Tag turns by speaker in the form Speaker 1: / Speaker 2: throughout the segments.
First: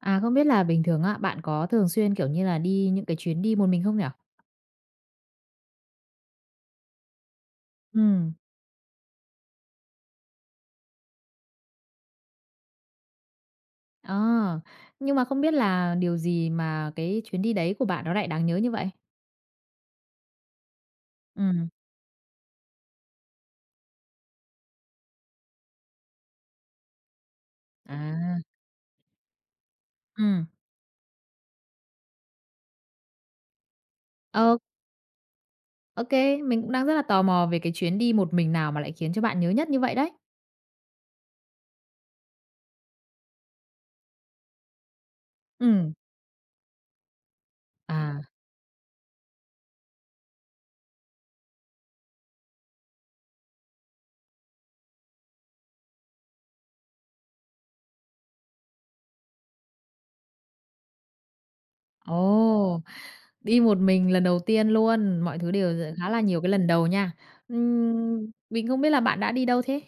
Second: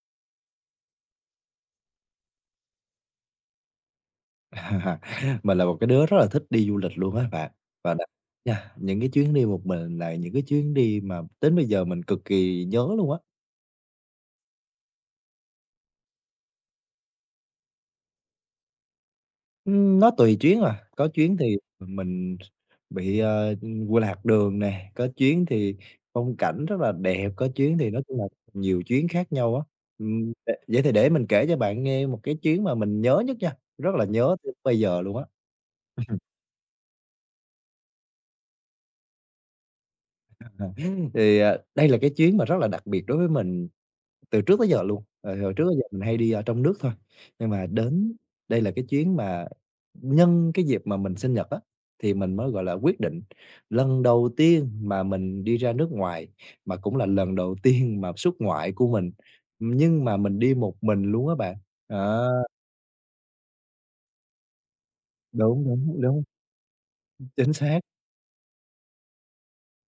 Speaker 1: À, không biết là bình thường á, bạn có thường xuyên, kiểu như là, đi những cái chuyến đi một mình không nhỉ?
Speaker 2: À, mình là một cái đứa rất là thích đi du lịch luôn á bạn, và đặc
Speaker 1: Ừm.
Speaker 2: nha, những cái chuyến đi một mình là những cái chuyến đi mà đến bây giờ mình cực kỳ nhớ luôn á.
Speaker 1: Ờ, nhưng mà không biết là điều gì mà cái chuyến đi đấy của bạn nó lại đáng nhớ như vậy?
Speaker 2: Nó tùy chuyến à, có chuyến thì
Speaker 1: Ừm.
Speaker 2: mình bị, quên lạc đường nè, có chuyến thì phong cảnh rất là đẹp, có chuyến thì nói chung là
Speaker 1: À.
Speaker 2: nhiều chuyến khác nhau á.
Speaker 1: Ừm.
Speaker 2: Vậy vậy thì để mình kể cho bạn nghe một cái chuyến mà mình nhớ nhất nha, rất là nhớ tới bây giờ luôn á.
Speaker 1: Ô kê, mình cũng đang rất là tò mò về cái chuyến đi một mình nào mà lại khiến cho bạn nhớ nhất như vậy đấy?
Speaker 2: Thì, à, đây là cái chuyến mà rất là đặc biệt đối với mình. Từ trước tới giờ luôn, hồi trước tới giờ
Speaker 1: Ừm.
Speaker 2: mình hay đi ở trong nước thôi, nhưng mà đến
Speaker 1: À,
Speaker 2: đây là cái chuyến mà nhân cái dịp mà mình sinh nhật á, thì mình mới, gọi là, quyết định lần đầu tiên mà mình đi ra nước ngoài, mà cũng là lần đầu tiên mà xuất ngoại của mình, nhưng mà mình đi một mình luôn á bạn. Ờ,
Speaker 1: ồ, đi một mình lần đầu tiên luôn, mọi thứ
Speaker 2: đúng,
Speaker 1: đều
Speaker 2: đúng,
Speaker 1: khá là
Speaker 2: đúng,
Speaker 1: nhiều cái lần đầu nha.
Speaker 2: chính xác.
Speaker 1: Mình không biết là bạn đã đi đâu thế?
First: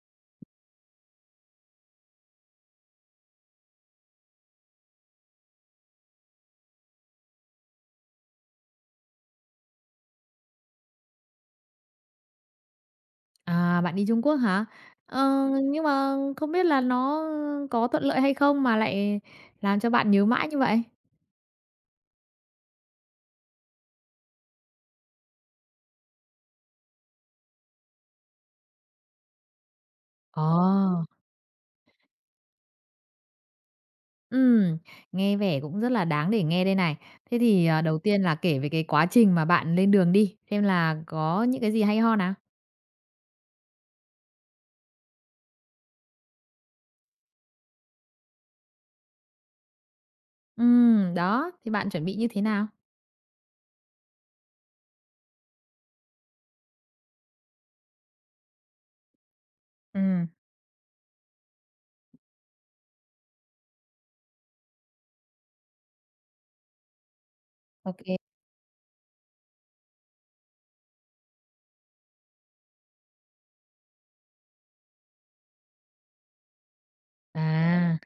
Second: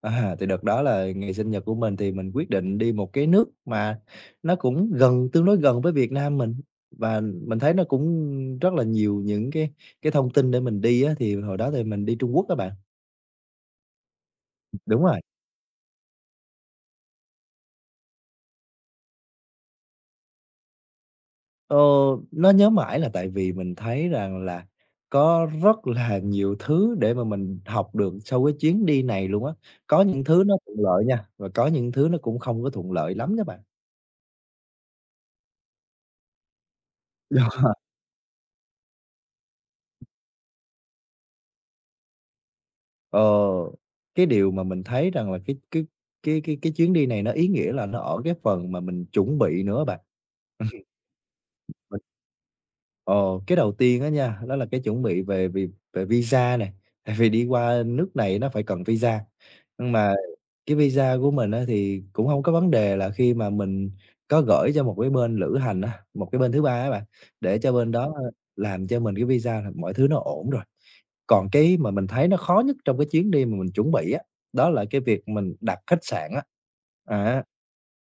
Speaker 2: À, thì đợt đó là ngày sinh nhật của mình thì mình quyết định đi một cái nước mà nó cũng gần tương đối gần với Việt Nam mình, và mình thấy nó cũng rất là nhiều những cái thông tin để mình đi á, thì hồi đó thì mình đi Trung Quốc các bạn.
Speaker 1: À, bạn đi Trung Quốc hả?
Speaker 2: Đúng rồi.
Speaker 1: Ờ, nhưng mà không biết là nó có thuận lợi hay không mà lại làm cho bạn nhớ mãi như vậy?
Speaker 2: Ờ, nó nhớ mãi là tại vì mình thấy rằng là có rất là nhiều thứ để mà mình học được sau cái chuyến đi này luôn á. Có những thứ nó thuận lợi
Speaker 1: Ồ,
Speaker 2: nha, và có những thứ nó cũng không có thuận lợi lắm đó bạn.
Speaker 1: ừm, nghe vẻ cũng rất là đáng để nghe đây này. Thế thì, à, đầu tiên là kể về cái quá trình mà bạn lên đường đi, xem là có những cái gì hay ho nào?
Speaker 2: Ờ, cái điều mà mình thấy rằng là cái chuyến đi này nó ý nghĩa là nó ở cái phần mà mình chuẩn bị nữa bạn.
Speaker 1: Ừ, đó, thì bạn
Speaker 2: Mình
Speaker 1: chuẩn bị như thế nào?
Speaker 2: ờ, cái đầu tiên á nha, đó là cái chuẩn bị về về visa này tại vì đi qua nước này nó phải cần visa. Nhưng
Speaker 1: Ừ,
Speaker 2: mà cái visa của mình á thì cũng không có vấn đề là khi mà mình có gửi cho một cái bên lữ hành á, một cái bên thứ ba á bạn, để cho bên
Speaker 1: ok.
Speaker 2: đó, làm cho mình cái visa là mọi thứ nó ổn rồi. Còn cái mà mình thấy nó khó nhất trong cái chuyến đi mà mình chuẩn bị á, đó là cái việc mình đặt khách sạn á. À,
Speaker 1: À,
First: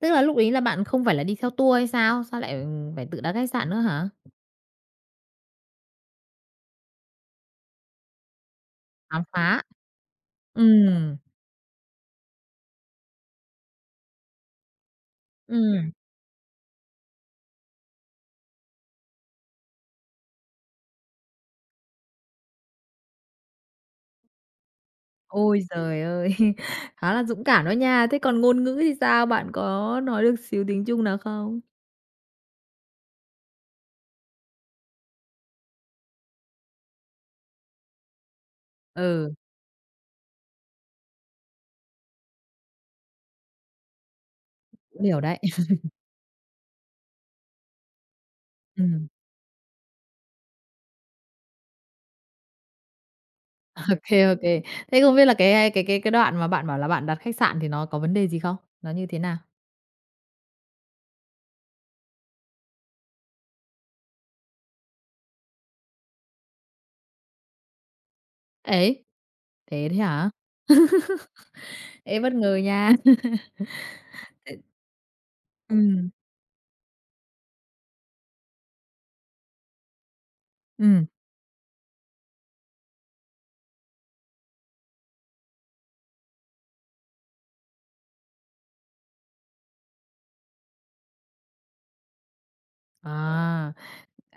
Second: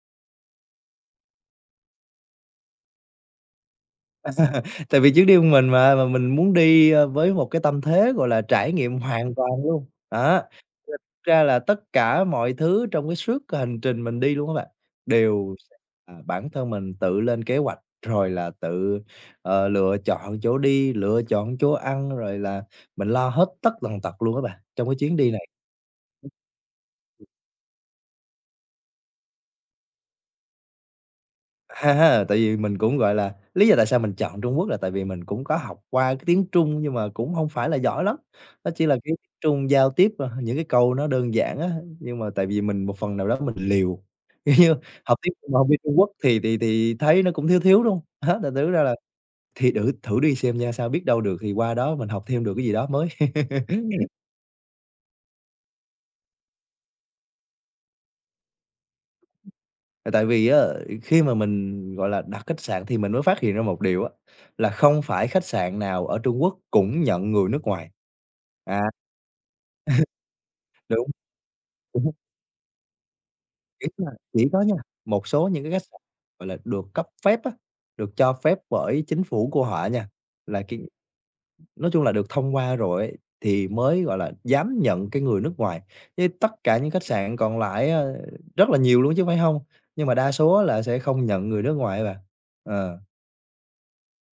Speaker 1: tức là lúc ấy là bạn không phải là đi theo tour hay sao? Sao lại phải tự đặt khách sạn nữa hả?
Speaker 2: tại vì chuyến đi của mình mà mình muốn đi, với một cái tâm thế, gọi là, trải nghiệm
Speaker 1: Khám
Speaker 2: hoàn toàn
Speaker 1: phá.
Speaker 2: luôn á.
Speaker 1: Ừ,
Speaker 2: Thực ra là tất cả mọi thứ trong cái suốt cái hành trình mình đi luôn các bạn, đều sẽ
Speaker 1: ừ.
Speaker 2: là bản thân mình tự lên kế hoạch, rồi là tự, lựa chọn chỗ đi, lựa chọn chỗ ăn, rồi là mình lo hết tất tần tật luôn các bạn, trong cái chuyến đi này.
Speaker 1: Ôi giời ơi! Khá là dũng cảm đó nha. Thế còn ngôn ngữ thì sao? Bạn có nói được xíu tiếng Trung nào không?
Speaker 2: Ha ha, tại vì mình cũng, gọi là, lý do tại sao mình chọn Trung Quốc là tại vì mình cũng có học qua cái tiếng Trung nhưng mà cũng hông phải là giỏi lắm. Nó chỉ là cái tiếng
Speaker 1: Ừ,
Speaker 2: Trung giao tiếp, những cái câu nó đơn giản á, nhưng mà tại vì mình một phần nào đó mình liều, kiểu như,
Speaker 1: cũng
Speaker 2: học
Speaker 1: hiểu
Speaker 2: tiếng
Speaker 1: đấy.
Speaker 2: Trung mà hông biết Trung Quốc thì thấy nó cũng thiếu thiếu, đúng hông? Á, thành thử ra
Speaker 1: Ừ,
Speaker 2: là thì thử đi xem nha, sao biết đâu được thì qua đó mình học thêm được cái gì đó mới.
Speaker 1: ok ok. Thế không biết là cái đoạn mà bạn bảo là bạn đặt khách sạn thì nó có vấn đề gì không? Nó như thế nào?
Speaker 2: Là tại vì á, khi mà mình, gọi là, đặt khách sạn thì mình mới phát hiện ra một điều á, là không phải khách sạn nào ở Trung Quốc cũng nhận người nước ngoài. À,
Speaker 1: Ế. Thế đấy hả?
Speaker 2: đúng, đúng,
Speaker 1: Ê, bất ngờ nha!
Speaker 2: ý là chỉ có nha, một số những cái khách sạn,
Speaker 1: Ừ,
Speaker 2: gọi là, được cấp phép á, được cho phép bởi chính phủ của họ nha, là cái
Speaker 1: ừ.
Speaker 2: nói chung là được thông qua rồi ấy, thì mới, gọi là, dám nhận cái người nước ngoài. Chứ tất cả những khách sạn còn lại á, rất là nhiều luôn chứ phải hông, nhưng mà đa số á là sẽ không nhận người nước ngoài á bạn. Ờ,
Speaker 1: À,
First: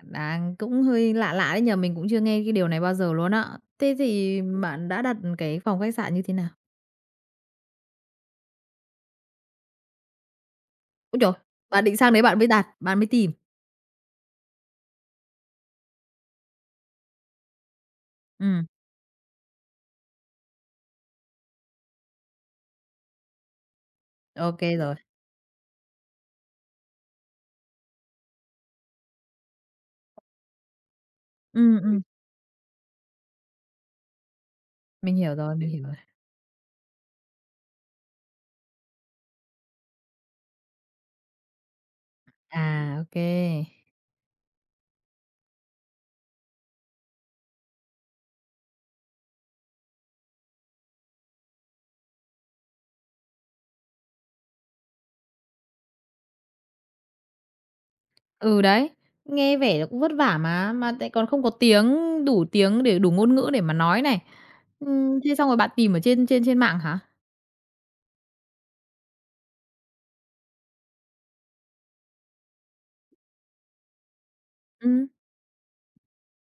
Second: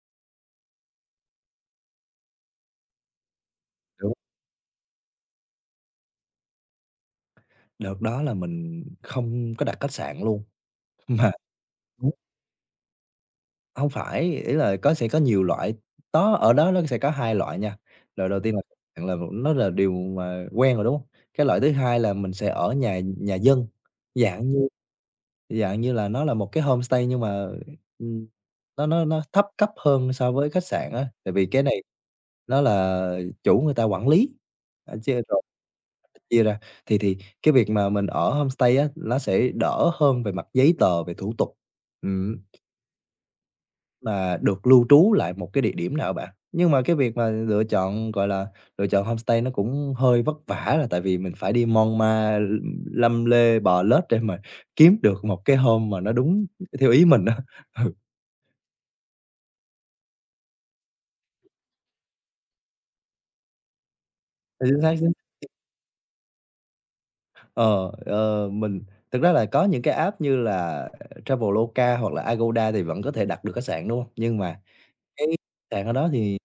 Speaker 1: đang cũng hơi lạ lạ đấy nhờ mình cũng chưa nghe cái điều này bao giờ luôn á. Thế
Speaker 2: đúng.
Speaker 1: thì bạn đã đặt cái phòng khách sạn như thế nào?
Speaker 2: Đợt đó là mình không có đặt khách sạn luôn,
Speaker 1: Ôi
Speaker 2: mà
Speaker 1: trời! Bạn định
Speaker 2: Ủa?
Speaker 1: sang đấy bạn mới đặt, bạn mới tìm?
Speaker 2: Hông phải, ý là có sẽ có nhiều loại, đó ở đó nó sẽ có 2 loại nha. Loại đầu tiên là
Speaker 1: Ừm,
Speaker 2: khách sạn là nó là điều mà quen rồi, đúng hông? Cái loại thứ hai là mình sẽ ở nhà nhà dân,
Speaker 1: ô
Speaker 2: dạng như
Speaker 1: kê rồi.
Speaker 2: dạng như là nó là một cái homestay nhưng mà, ừm, nó thấp cấp hơn so với khách sạn á, tại vì cái
Speaker 1: Ừm,
Speaker 2: này
Speaker 1: ừm,
Speaker 2: nó là chủ người ta quản lý,
Speaker 1: mình
Speaker 2: chứ
Speaker 1: hiểu rồi, mình hiểu rồi.
Speaker 2: Chia ra, thì cái việc mà mình ở homestay á, nó sẽ đỡ hơn về mặt giấy tờ, về thủ tục, ừm,
Speaker 1: À, ô kê.
Speaker 2: mà được lưu trú lại một cái địa điểm nào bạn. Nhưng mà cái việc mà lựa chọn, gọi là, lựa chọn homestay nó cũng hơi vất vả là tại vì mình phải đi mon ma, lăm lê bò lết để mà kiếm được một cái home mà nó đúng theo ý mình á.
Speaker 1: Ừ, đấy, nghe vẻ là cũng vất vả mà lại còn không có tiếng, đủ tiếng để đủ ngôn ngữ để mà nói này.
Speaker 2: Ừ, chính xác, chính
Speaker 1: Thế xong rồi bạn tìm ở trên trên trên mạng hả?
Speaker 2: Ờ, mình thực ra là có những cái app như là Traveloka hoặc là Agoda thì vẫn có thể đặt được khách sạn, đúng hông? Nhưng mà
Speaker 1: Ừm.
Speaker 2: cái sàn ở đó thì,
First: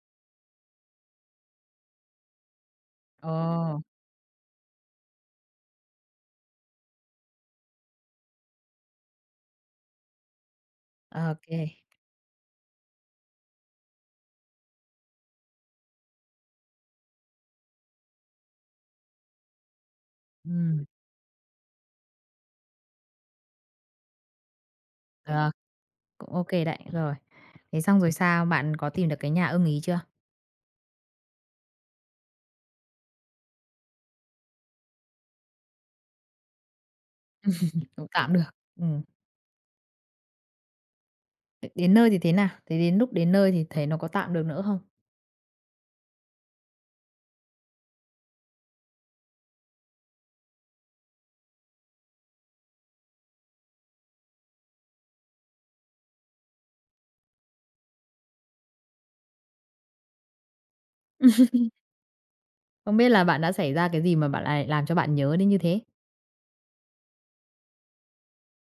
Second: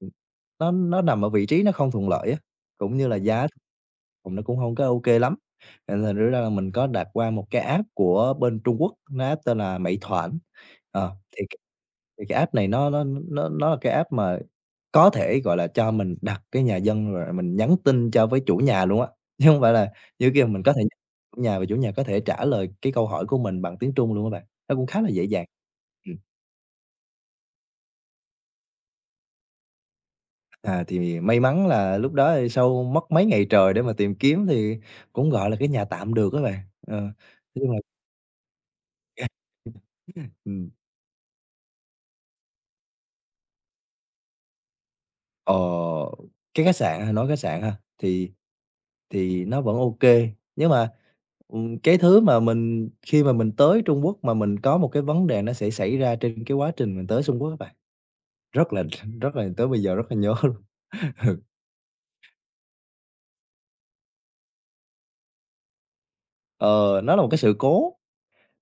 Speaker 2: nó nằm ở vị trí nó không thuận lợi á, cũng như là giá
Speaker 1: Ồ,
Speaker 2: phòng nó cũng hông có ô kê lắm, nên thành thử ra là mình có đặt qua một cái app của bên Trung Quốc, nó app tên là Meituan. Ờ,
Speaker 1: ô kê.
Speaker 2: thì cái app này nó là cái app mà có thể, gọi là, cho mình đặt cái nhà dân rồi mình nhắn tin cho với chủ nhà luôn á, chứ hông phải là như kia mình có thể
Speaker 1: Ừm,
Speaker 2: chủ nhà có thể trả lời cái câu hỏi của mình bằng tiếng Trung luôn á bạn, nó cũng khá là dễ dàng.
Speaker 1: được, cũng ô kê đấy, rồi. Thế xong rồi sao? Bạn có tìm được cái nhà ưng ý chưa?
Speaker 2: À, thì may mắn là lúc đó thì sau mất mấy ngày trời để mà tìm kiếm thì cũng, gọi là, cái nhà tạm được á bạn. Ờ, nói chung là
Speaker 1: Cũng tạm được. Ừm.
Speaker 2: ừm,
Speaker 1: Đến nơi thì thế nào? Thế đến lúc đến nơi thì thấy nó có tạm được nữa không?
Speaker 2: ờ, cái khách sạn ha, nói khách sạn ha, thì nó vẫn ok nhưng mà, cái thứ mà mình khi mà mình tới Trung Quốc mà mình có một cái vấn đề nó sẽ xảy ra trên cái quá trình mình tới Trung Quốc các bạn, rất là rất là tới bây giờ rất là nhớ luôn.
Speaker 1: Không biết là bạn đã xảy ra cái gì mà bạn lại làm cho bạn nhớ đến như thế?
Speaker 2: Ờ, nó là một cái sự cố.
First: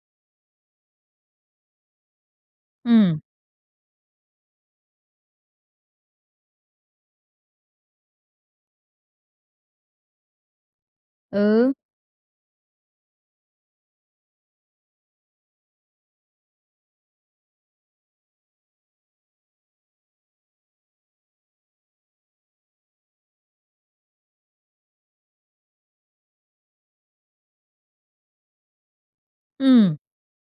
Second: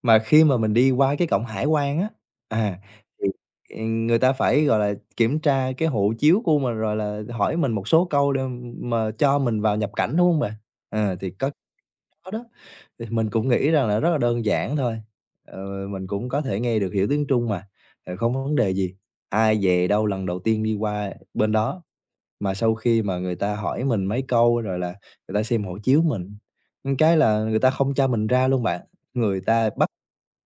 Speaker 2: Mà khi mà mình đi qua cái cổng hải quan á, à,
Speaker 1: Ừm,
Speaker 2: thì, người ta phải, gọi là, kiểm tra cái hộ chiếu của mình, rồi là hỏi mình một số câu để mà cho mình vào nhập cảnh, đúng hông bạn? Ờ, thì có cái
Speaker 1: ừ,
Speaker 2: đó đó, thì mình cũng nghĩ rằng là rất là đơn giản thôi, mình cũng có thể nghe được, hiểu tiếng Trung mà, không có vấn đề gì. Ai dè đâu lần đầu tiên đi qua bên đó, mà sau khi mà người ta hỏi mình mấy câu, rồi là người ta xem hộ chiếu mình, cái là người ta không cho mình ra luôn bạn, người ta bắt
Speaker 1: ừm.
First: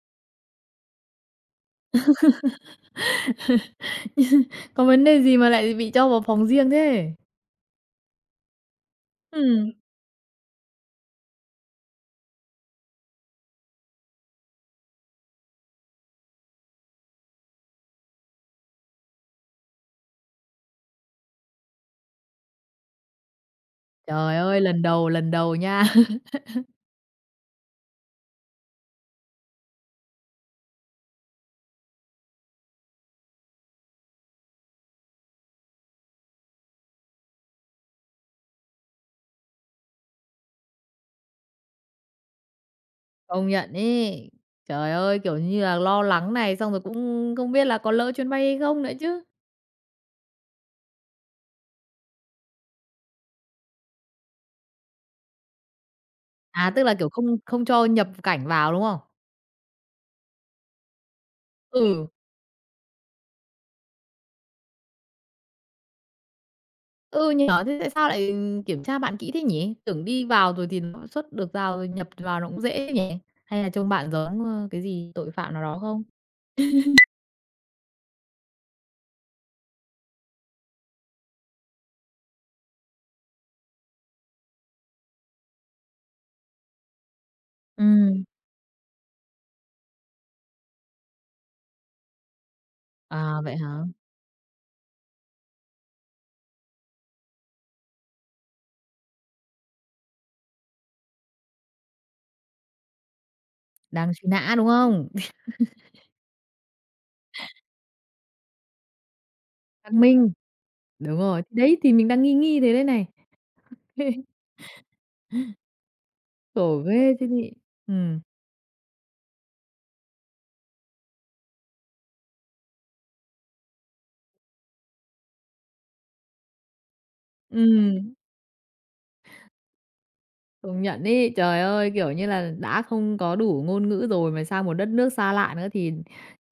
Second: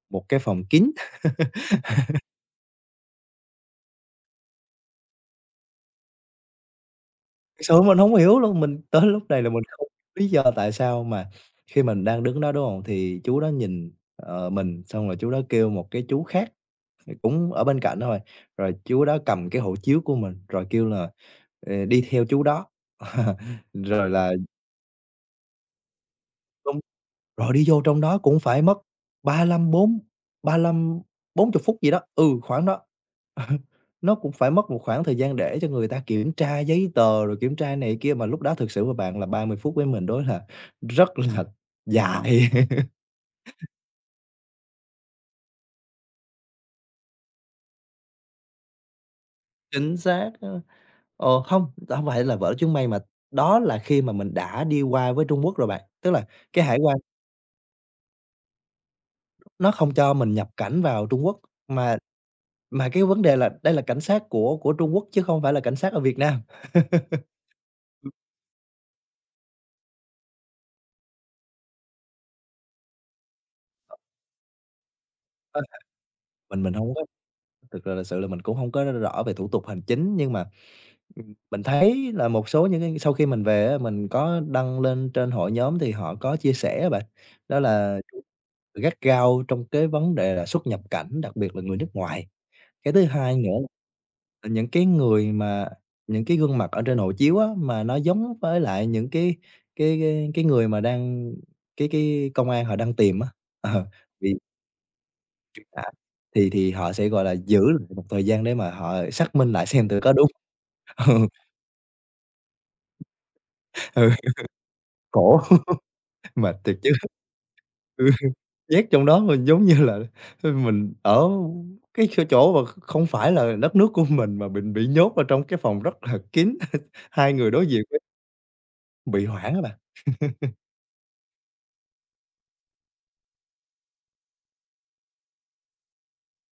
Speaker 2: một cái phòng kín.
Speaker 1: Có vấn đề gì mà lại bị cho vào phòng riêng thế?
Speaker 2: Thực sự mình hông hiểu luôn, mình tới lúc này là mình
Speaker 1: Ừm.
Speaker 2: không lý do tại sao mà khi mình đang đứng đó, đúng hông? Thì chú đó nhìn, mình, xong rồi chú đó kêu một cái chú khác thì cũng ở bên cạnh thôi, rồi chú đó cầm cái hộ chiếu của mình, rồi kêu là, đi theo chú đó, rồi là
Speaker 1: Trời ơi, lần đầu nha.
Speaker 2: Rồi đi vô trong đó cũng phải mất ba lăm bốn ba lăm 40 phút gì đó, ừ, khoảng đó. Nó cũng phải mất một khoảng thời gian để cho người ta kiểm tra giấy tờ, rồi kiểm tra này kia, mà lúc đó thực sự mà bạn là 30 phút với mình đối là rất là dài.
Speaker 1: Công nhận ấy. Trời ơi, kiểu như là, lo lắng này, xong rồi cũng không biết là có lỡ chuyến bay hay không nữa chứ.
Speaker 2: Chính xác, không, hông, hông phải là vở chuyến bay mà đó là khi mà mình đã đi qua với Trung Quốc rồi bạn. Tức là cái
Speaker 1: À,
Speaker 2: hải
Speaker 1: tức là,
Speaker 2: quan
Speaker 1: kiểu, không không cho nhập cảnh vào, đúng không?
Speaker 2: nó không cho mình nhập cảnh vào Trung Quốc, mà
Speaker 1: Ừ,
Speaker 2: mà cái vấn đề là đây là cảnh sát của Trung Quốc chứ không phải là cảnh sát ở Việt Nam.
Speaker 1: ừ, nhỏ. Thế tại sao lại kiểm tra bạn kỹ thế nhỉ? Tưởng đi vào rồi thì nó xuất được vào rồi nhập vào nó cũng dễ nhỉ? Hay là trông bạn giống, cái gì tội phạm
Speaker 2: Ơ,
Speaker 1: nào đó không?
Speaker 2: mình hông có thực ra thực sự là mình cũng hông có rõ về thủ tục hành chính, nhưng mà, mình thấy là một số những cái sau khi mình về á, mình có đăng lên trên hội nhóm thì họ có chia sẻ á bạn, đó là
Speaker 1: Ừ,
Speaker 2: gắt gao trong cái vấn đề là xuất nhập cảnh, đặc biệt là người nước ngoài. Cái thứ hai
Speaker 1: à, vậy
Speaker 2: nữa
Speaker 1: hả?
Speaker 2: là những cái người mà những cái gương mặt ở trên hộ chiếu á, mà nó giống với lại những cái người mà đang cái công an họ đang tìm á. Ờ,
Speaker 1: Đang truy
Speaker 2: vì
Speaker 1: nã, đúng không?
Speaker 2: À, thì họ sẽ, gọi là, giữ lại một thời gian để mà họ xác minh lại xem
Speaker 1: Xác
Speaker 2: thử có đúng.
Speaker 1: minh, đúng
Speaker 2: Ừ,
Speaker 1: rồi, thì đấy, thì mình đang nghi nghi thế đây này.
Speaker 2: ừ, khổ. Mệt thiệt
Speaker 1: Khổ
Speaker 2: chứ,
Speaker 1: ghê chứ nhỉ?
Speaker 2: ừ,
Speaker 1: Ừm,
Speaker 2: nhét trong đó mình giống như là, mình ở cái chỗ chỗ mà không phải là đất nước của mình mà mình bị nhốt ở trong cái phòng rất là kín, hai người đối diện với
Speaker 1: ừm,
Speaker 2: bị hoảng á bạn.
Speaker 1: công nhận ấy. Trời ơi, kiểu như là, đã không có đủ ngôn ngữ rồi mà sang một đất nước xa lạ nữa thì,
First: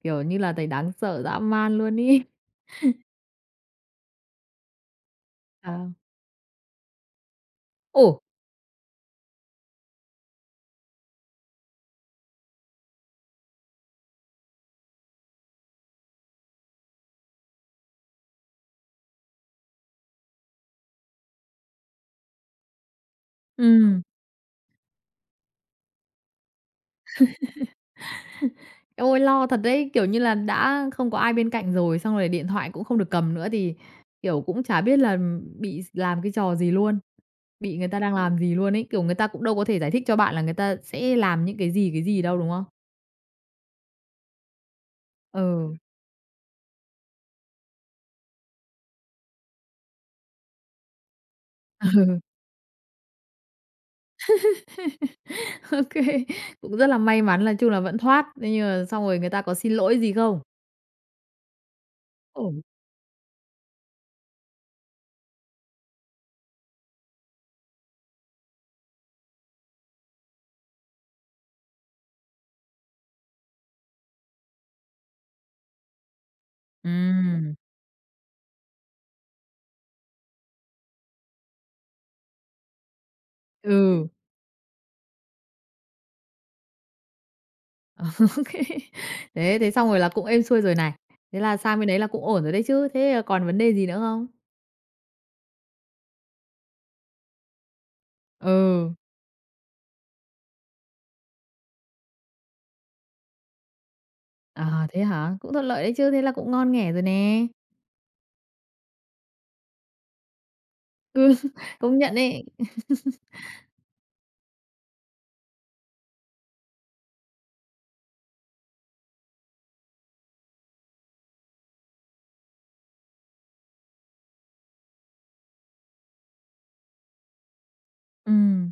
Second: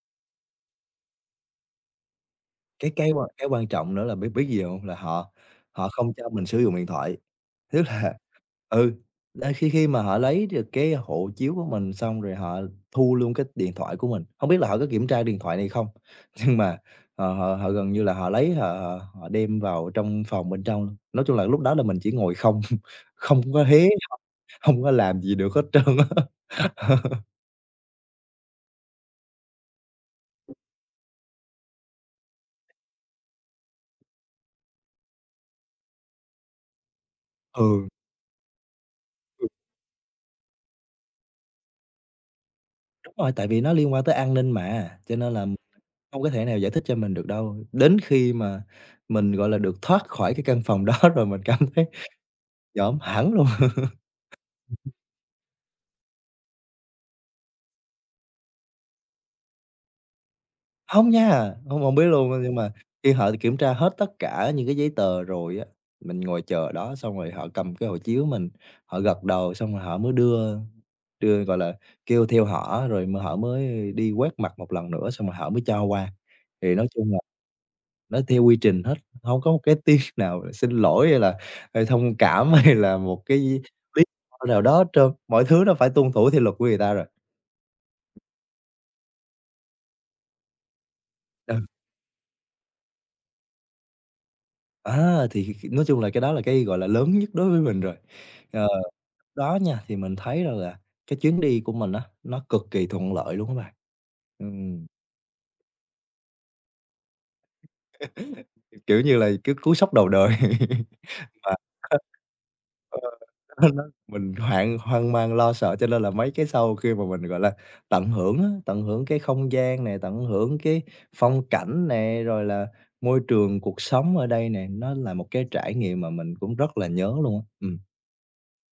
Speaker 1: kiểu như là, thấy đáng sợ dã man luôn ấy.
Speaker 2: Cái quan trọng nữa là biết biết gì hông? Là họ họ
Speaker 1: À.
Speaker 2: không cho mình sử dụng điện thoại, tức là
Speaker 1: Ồ,
Speaker 2: ừ, là khi khi mà họ lấy được cái hộ chiếu của mình xong rồi họ thu luôn cái điện thoại của mình. Hông biết là họ có kiểm tra điện thoại này không? Nhưng mà họ họ họ gần như là họ lấy họ họ họ đem vào trong phòng bên trong luôn. Nói chung là lúc đó là mình chỉ ngồi không, không có
Speaker 1: ừm,
Speaker 2: h hông có làm gì được hết trơn á.
Speaker 1: eo ôi, lo thật đấy, kiểu như là, đã không có ai bên cạnh rồi, xong rồi điện thoại cũng không được cầm nữa thì, kiểu, cũng chả biết là bị làm cái trò gì luôn. Bị người
Speaker 2: Ừ,
Speaker 1: ta đang làm gì luôn ấy, kiểu, người ta cũng
Speaker 2: ừ,
Speaker 1: đâu có thể giải thích cho bạn là người ta sẽ làm những cái gì đâu, đúng không?
Speaker 2: đúng rồi, tại vì nó liên quan tới an ninh mà, cho nên là
Speaker 1: Ừ,
Speaker 2: không có thể nào giải thích cho mình được đâu. Đến khi mà mình, gọi là, được thoát khỏi cái căn phòng đó rồi mình cảm thấy
Speaker 1: ừ,
Speaker 2: giỡn hẳn luôn.
Speaker 1: ô cũng rất là may mắn là chung là vẫn thoát, thế nhưng mà xong rồi người ta có xin lỗi gì không?
Speaker 2: Hông nha, hông hông biết luôn, nhưng
Speaker 1: Ổn.
Speaker 2: mà khi họ kiểm tra hết tất cả những cái giấy tờ rồi á, mình ngồi chờ ở đó xong rồi họ cầm cái hộ chiếu mình, họ gật đầu xong rồi họ mới đưa đưa, gọi là, kêu theo họ á, rồi họ mới đi quét mặt một lần nữa xong rồi họ mới cho qua. Thì nói chung,
Speaker 1: Ừm,
Speaker 2: nó theo quy trình hết, không có một cái tiếng nào là xin lỗi hay là, thông cảm hay là một cái lý
Speaker 1: ừ,
Speaker 2: do nào đó hết trơn, mọi thứ nó phải tuân thủ theo luật của người ta rồi.
Speaker 1: ok. Thế thế xong rồi là cũng êm xuôi rồi này, thế
Speaker 2: Ừ,
Speaker 1: là sang bên đấy là cũng ổn rồi đấy chứ, thế, còn vấn đề gì nữa không?
Speaker 2: á, thì khi nói chung là cái đó là cái, gọi là, lớn nhất đối với mình rồi. Ờ,
Speaker 1: Ừ,
Speaker 2: đó nha, thì mình thấy rằng là cái chuyến đi của mình á, nó cực kỳ thuận lợi luôn á bạn. Ừm,
Speaker 1: à, thế hả? Cũng thuận lợi đấy chứ, thế là cũng ngon nghẻ rồi nè.
Speaker 2: kiểu như là, cứ cú sốc đầu đời
Speaker 1: Ừ,
Speaker 2: mà.
Speaker 1: công nhận ấy.
Speaker 2: Nó mình hoang hoang mang lo sợ cho nên là mấy cái sau khi mà mình, gọi là, tận hưởng á, tận hưởng cái không gian này tận hưởng cái phong cảnh này rồi là môi trường cuộc sống ở đây nè, nó là một cái trải nghiệm mà mình cũng rất là nhớ luôn á. Ừm.
Speaker 1: Ừm,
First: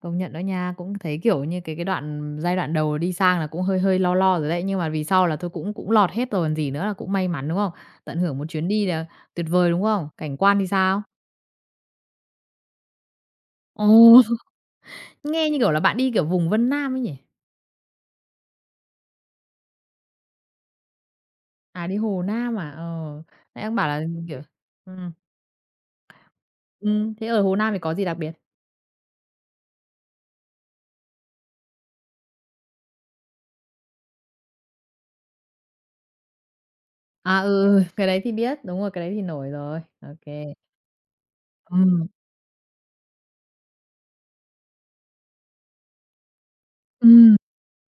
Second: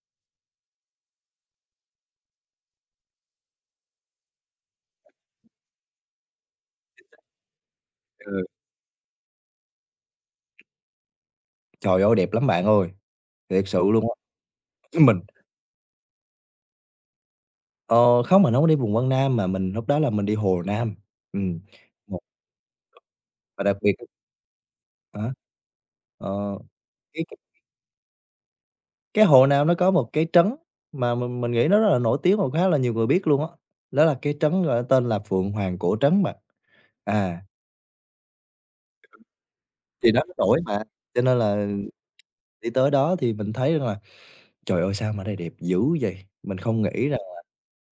Speaker 1: công nhận đó nha, cũng thấy, kiểu như, cái giai đoạn đầu đi sang là cũng hơi hơi lo lo rồi đấy, nhưng mà vì sau là thôi cũng cũng lọt hết rồi còn gì nữa, là cũng may mắn, đúng không? Tận hưởng
Speaker 2: Ừ.
Speaker 1: một chuyến đi là tuyệt vời, đúng không? Cảnh quan thì sao?
Speaker 2: Trời ơi, đẹp lắm bạn ơi, thiệt sự luôn á.
Speaker 1: Ồ,
Speaker 2: Chứ Mình
Speaker 1: nghe như kiểu là bạn đi, kiểu, vùng Vân Nam ấy nhỉ?
Speaker 2: ờ, không, mình hổng có đi vùng Vân Nam mà mình lúc đó là mình đi Hồ Nam. Ừm,
Speaker 1: À, đi
Speaker 2: một
Speaker 1: Hồ Nam à? Ờ,
Speaker 2: và
Speaker 1: nãy ông
Speaker 2: đặc
Speaker 1: bảo
Speaker 2: biệt
Speaker 1: là,
Speaker 2: á.
Speaker 1: kiểu, ừm,
Speaker 2: Hả? Ờ, cái
Speaker 1: thế ở Hồ Nam thì có gì đặc biệt?
Speaker 2: Cái hồ Nam nó có một cái trấn mà mình nghĩ nó rất là nổi tiếng và khá là nhiều người biết luôn á, đó là cái trấn, gọi là, tên là Phượng Hoàng Cổ Trấn bạn. À,
Speaker 1: À, ừ, ừ, cái đấy thì biết, đúng rồi, cái đấy thì nổi rồi.
Speaker 2: thì
Speaker 1: Ok
Speaker 2: đó nó
Speaker 1: kê.
Speaker 2: nổi mà, cho nên là
Speaker 1: Ừm,
Speaker 2: đi tới đó thì mình thấy rằng là "Trời ơi, sao mà đây đẹp dữ vậy?" Mình không nghĩ rằng là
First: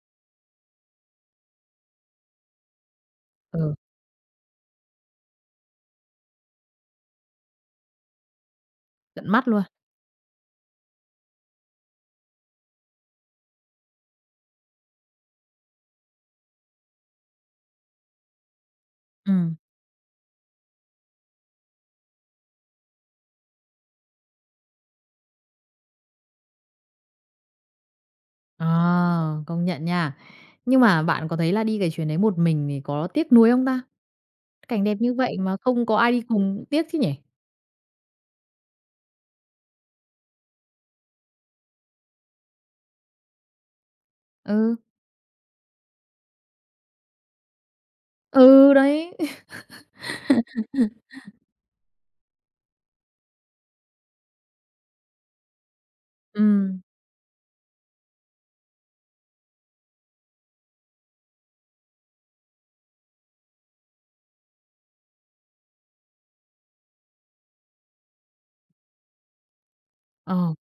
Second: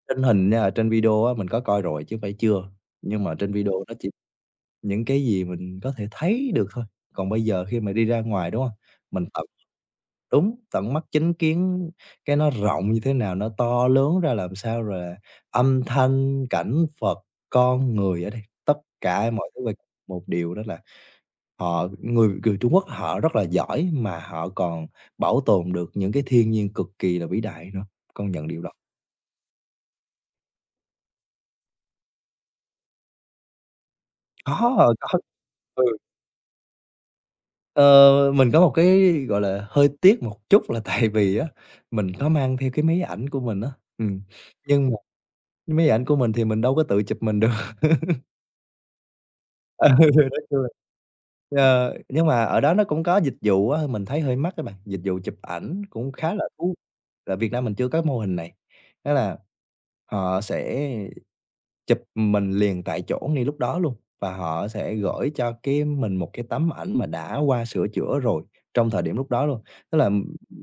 Speaker 2: trên hình nha, trên video á mình có coi rồi chứ phải chưa, nhưng mà trên video
Speaker 1: ừ,
Speaker 2: nó chỉ những cái gì mình có thể thấy được thôi. Còn bây giờ khi mà đi ra ngoài, đúng hông?
Speaker 1: tận
Speaker 2: Mình tập
Speaker 1: mắt luôn.
Speaker 2: Đúng, tận mắt chứng kiến cái nó rộng như thế nào, nó to lớn ra làm sao, rồi là âm thanh, cảnh vật, con người ở đây, tất cả mọi
Speaker 1: Ừm.
Speaker 2: thứ về một điều đó là họ người người Trung Quốc họ rất là giỏi mà họ còn bảo tồn được những cái thiên nhiên cực kỳ là vĩ đại nữa, công nhận điều
Speaker 1: Ờ,
Speaker 2: đó.
Speaker 1: công nhận nha. Nhưng mà bạn có thấy là đi cái chuyến đấy một mình thì có tiếc nuối không ta? Cảnh đẹp như
Speaker 2: Có,
Speaker 1: vậy mà
Speaker 2: ừ.
Speaker 1: không có ai đi cùng cũng tiếc chứ nhỉ?
Speaker 2: Ờ, mình có một cái, gọi là, hơi tiếc một chút là tại vì á, mình có mang theo cái máy ảnh của mình á, ừm,
Speaker 1: Ừ,
Speaker 2: nhưng mà cái máy ảnh của mình thì mình đâu có tự chụp mình được.
Speaker 1: ừ, đấy.
Speaker 2: Ừ, nói chung là nhưng mà ở đó nó cũng có dịch vụ á, mình thấy hơi mắc á bạn, dịch vụ chụp ảnh cũng khá là
Speaker 1: Ừm,
Speaker 2: là Việt Nam mình chưa có mô hình này. Đó là họ sẽ chụp mình liền tại chỗ ngay lúc đó luôn, và họ sẽ gửi cho cái mình một cái tấm ảnh mà đã qua sửa chữa rồi trong thời điểm lúc đó luôn. Tức là,
Speaker 1: ờ,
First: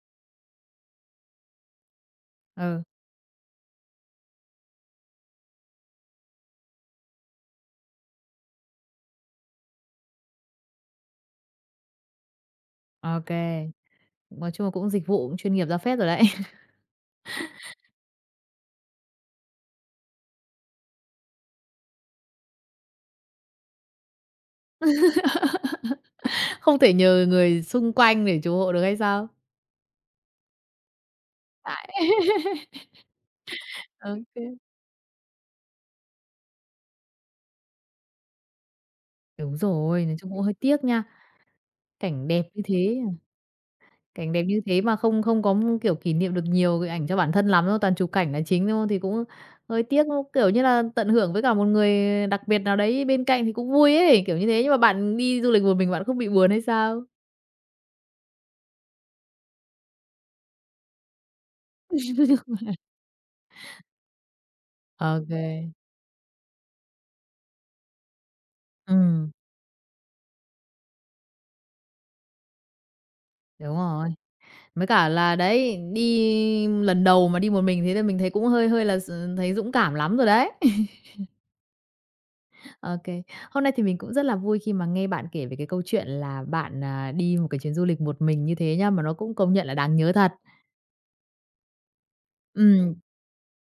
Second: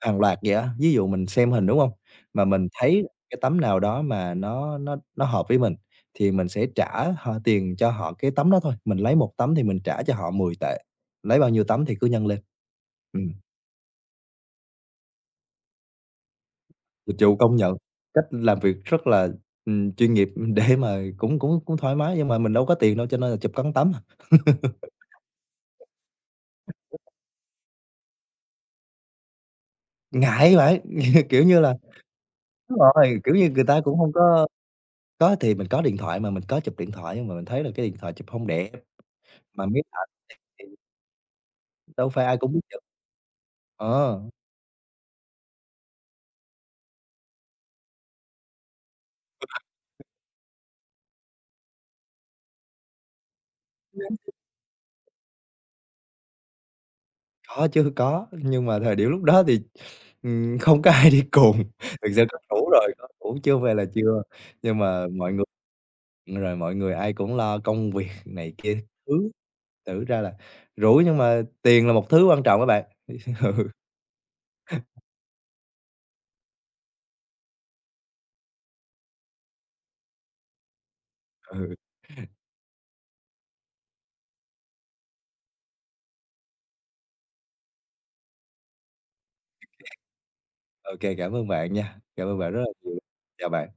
Speaker 2: hàng loạt vậy á, ví dụ mình xem hình, đúng không? Mà mình
Speaker 1: ừ,
Speaker 2: thấy cái tấm nào đó mà nó hợp với mình thì mình sẽ trả họ tiền cho họ cái tấm đó thôi, mình lấy một tấm thì mình trả cho họ 10 tệ, lấy bao nhiêu tấm thì cứ nhân lên.
Speaker 1: ô
Speaker 2: Ừm,
Speaker 1: nói chung là cũng dịch vụ cũng chuyên nghiệp ra phết rồi đấy.
Speaker 2: dịch vụ công nhận cách làm việc rất là, chuyên nghiệp, để mà cũng cũng cũng thoải mái, nhưng mà mình đâu có tiền đâu cho nên là chụp cắn tấm.
Speaker 1: Không thể nhờ người xung quanh để chủ hộ được hay sao?
Speaker 2: Ngại vậy. Kiểu như là
Speaker 1: Tại
Speaker 2: đúng rồi, kiểu như, người ta cũng không có.
Speaker 1: ô
Speaker 2: Có thì mình có điện thoại mà, mình có chụp điện thoại nhưng mà mình thấy là cái điện thoại chụp không đẹp,
Speaker 1: đúng
Speaker 2: mà máy
Speaker 1: rồi,
Speaker 2: ảnh
Speaker 1: nói chung cũng hơi
Speaker 2: thì
Speaker 1: tiếc nha.
Speaker 2: đâu phải
Speaker 1: Cảnh
Speaker 2: ai
Speaker 1: đẹp
Speaker 2: cũng biết
Speaker 1: như
Speaker 2: chụp.
Speaker 1: thế
Speaker 2: Ờ,
Speaker 1: Cảnh đẹp như thế mà không không có, kiểu, kỷ niệm được nhiều cái ảnh cho bản thân lắm, đâu toàn chụp cảnh là chính, thôi thì cũng hơi tiếc, đúng. Kiểu như là, tận hưởng với cả một người đặc biệt nào đấy bên cạnh thì cũng vui ấy, kiểu như thế. Nhưng mà bạn đi du lịch một mình bạn không bị buồn hay sao?
Speaker 2: có chứ, có, nhưng mà thời điểm lúc đó thì, không có ai đi cùng, thực sự có rủ rồi, có rủ chưa về là chưa. Nhưng mà
Speaker 1: Ok,
Speaker 2: mọi
Speaker 1: kê.
Speaker 2: người rồi mọi người ai cũng lo công việc này kia thứ, thử ra là rủ nhưng mà tiền là một thứ quan trọng các bạn.
Speaker 1: Đúng rồi. Mới cả là đấy, đi lần đầu mà đi một mình thế là mình thấy cũng hơi hơi là thấy dũng cảm lắm rồi đấy.
Speaker 2: Ừ.
Speaker 1: OK. Hôm nay thì mình cũng rất là vui khi mà nghe bạn kể về cái câu chuyện là bạn, à, đi một cái chuyến du lịch một mình như thế nhá, mà nó cũng công nhận là đáng nhớ thật.
Speaker 2: OK, cảm ơn bạn nha. Cảm ơn bạn rất là
Speaker 1: Ừm.
Speaker 2: nhiều. Chào bạn.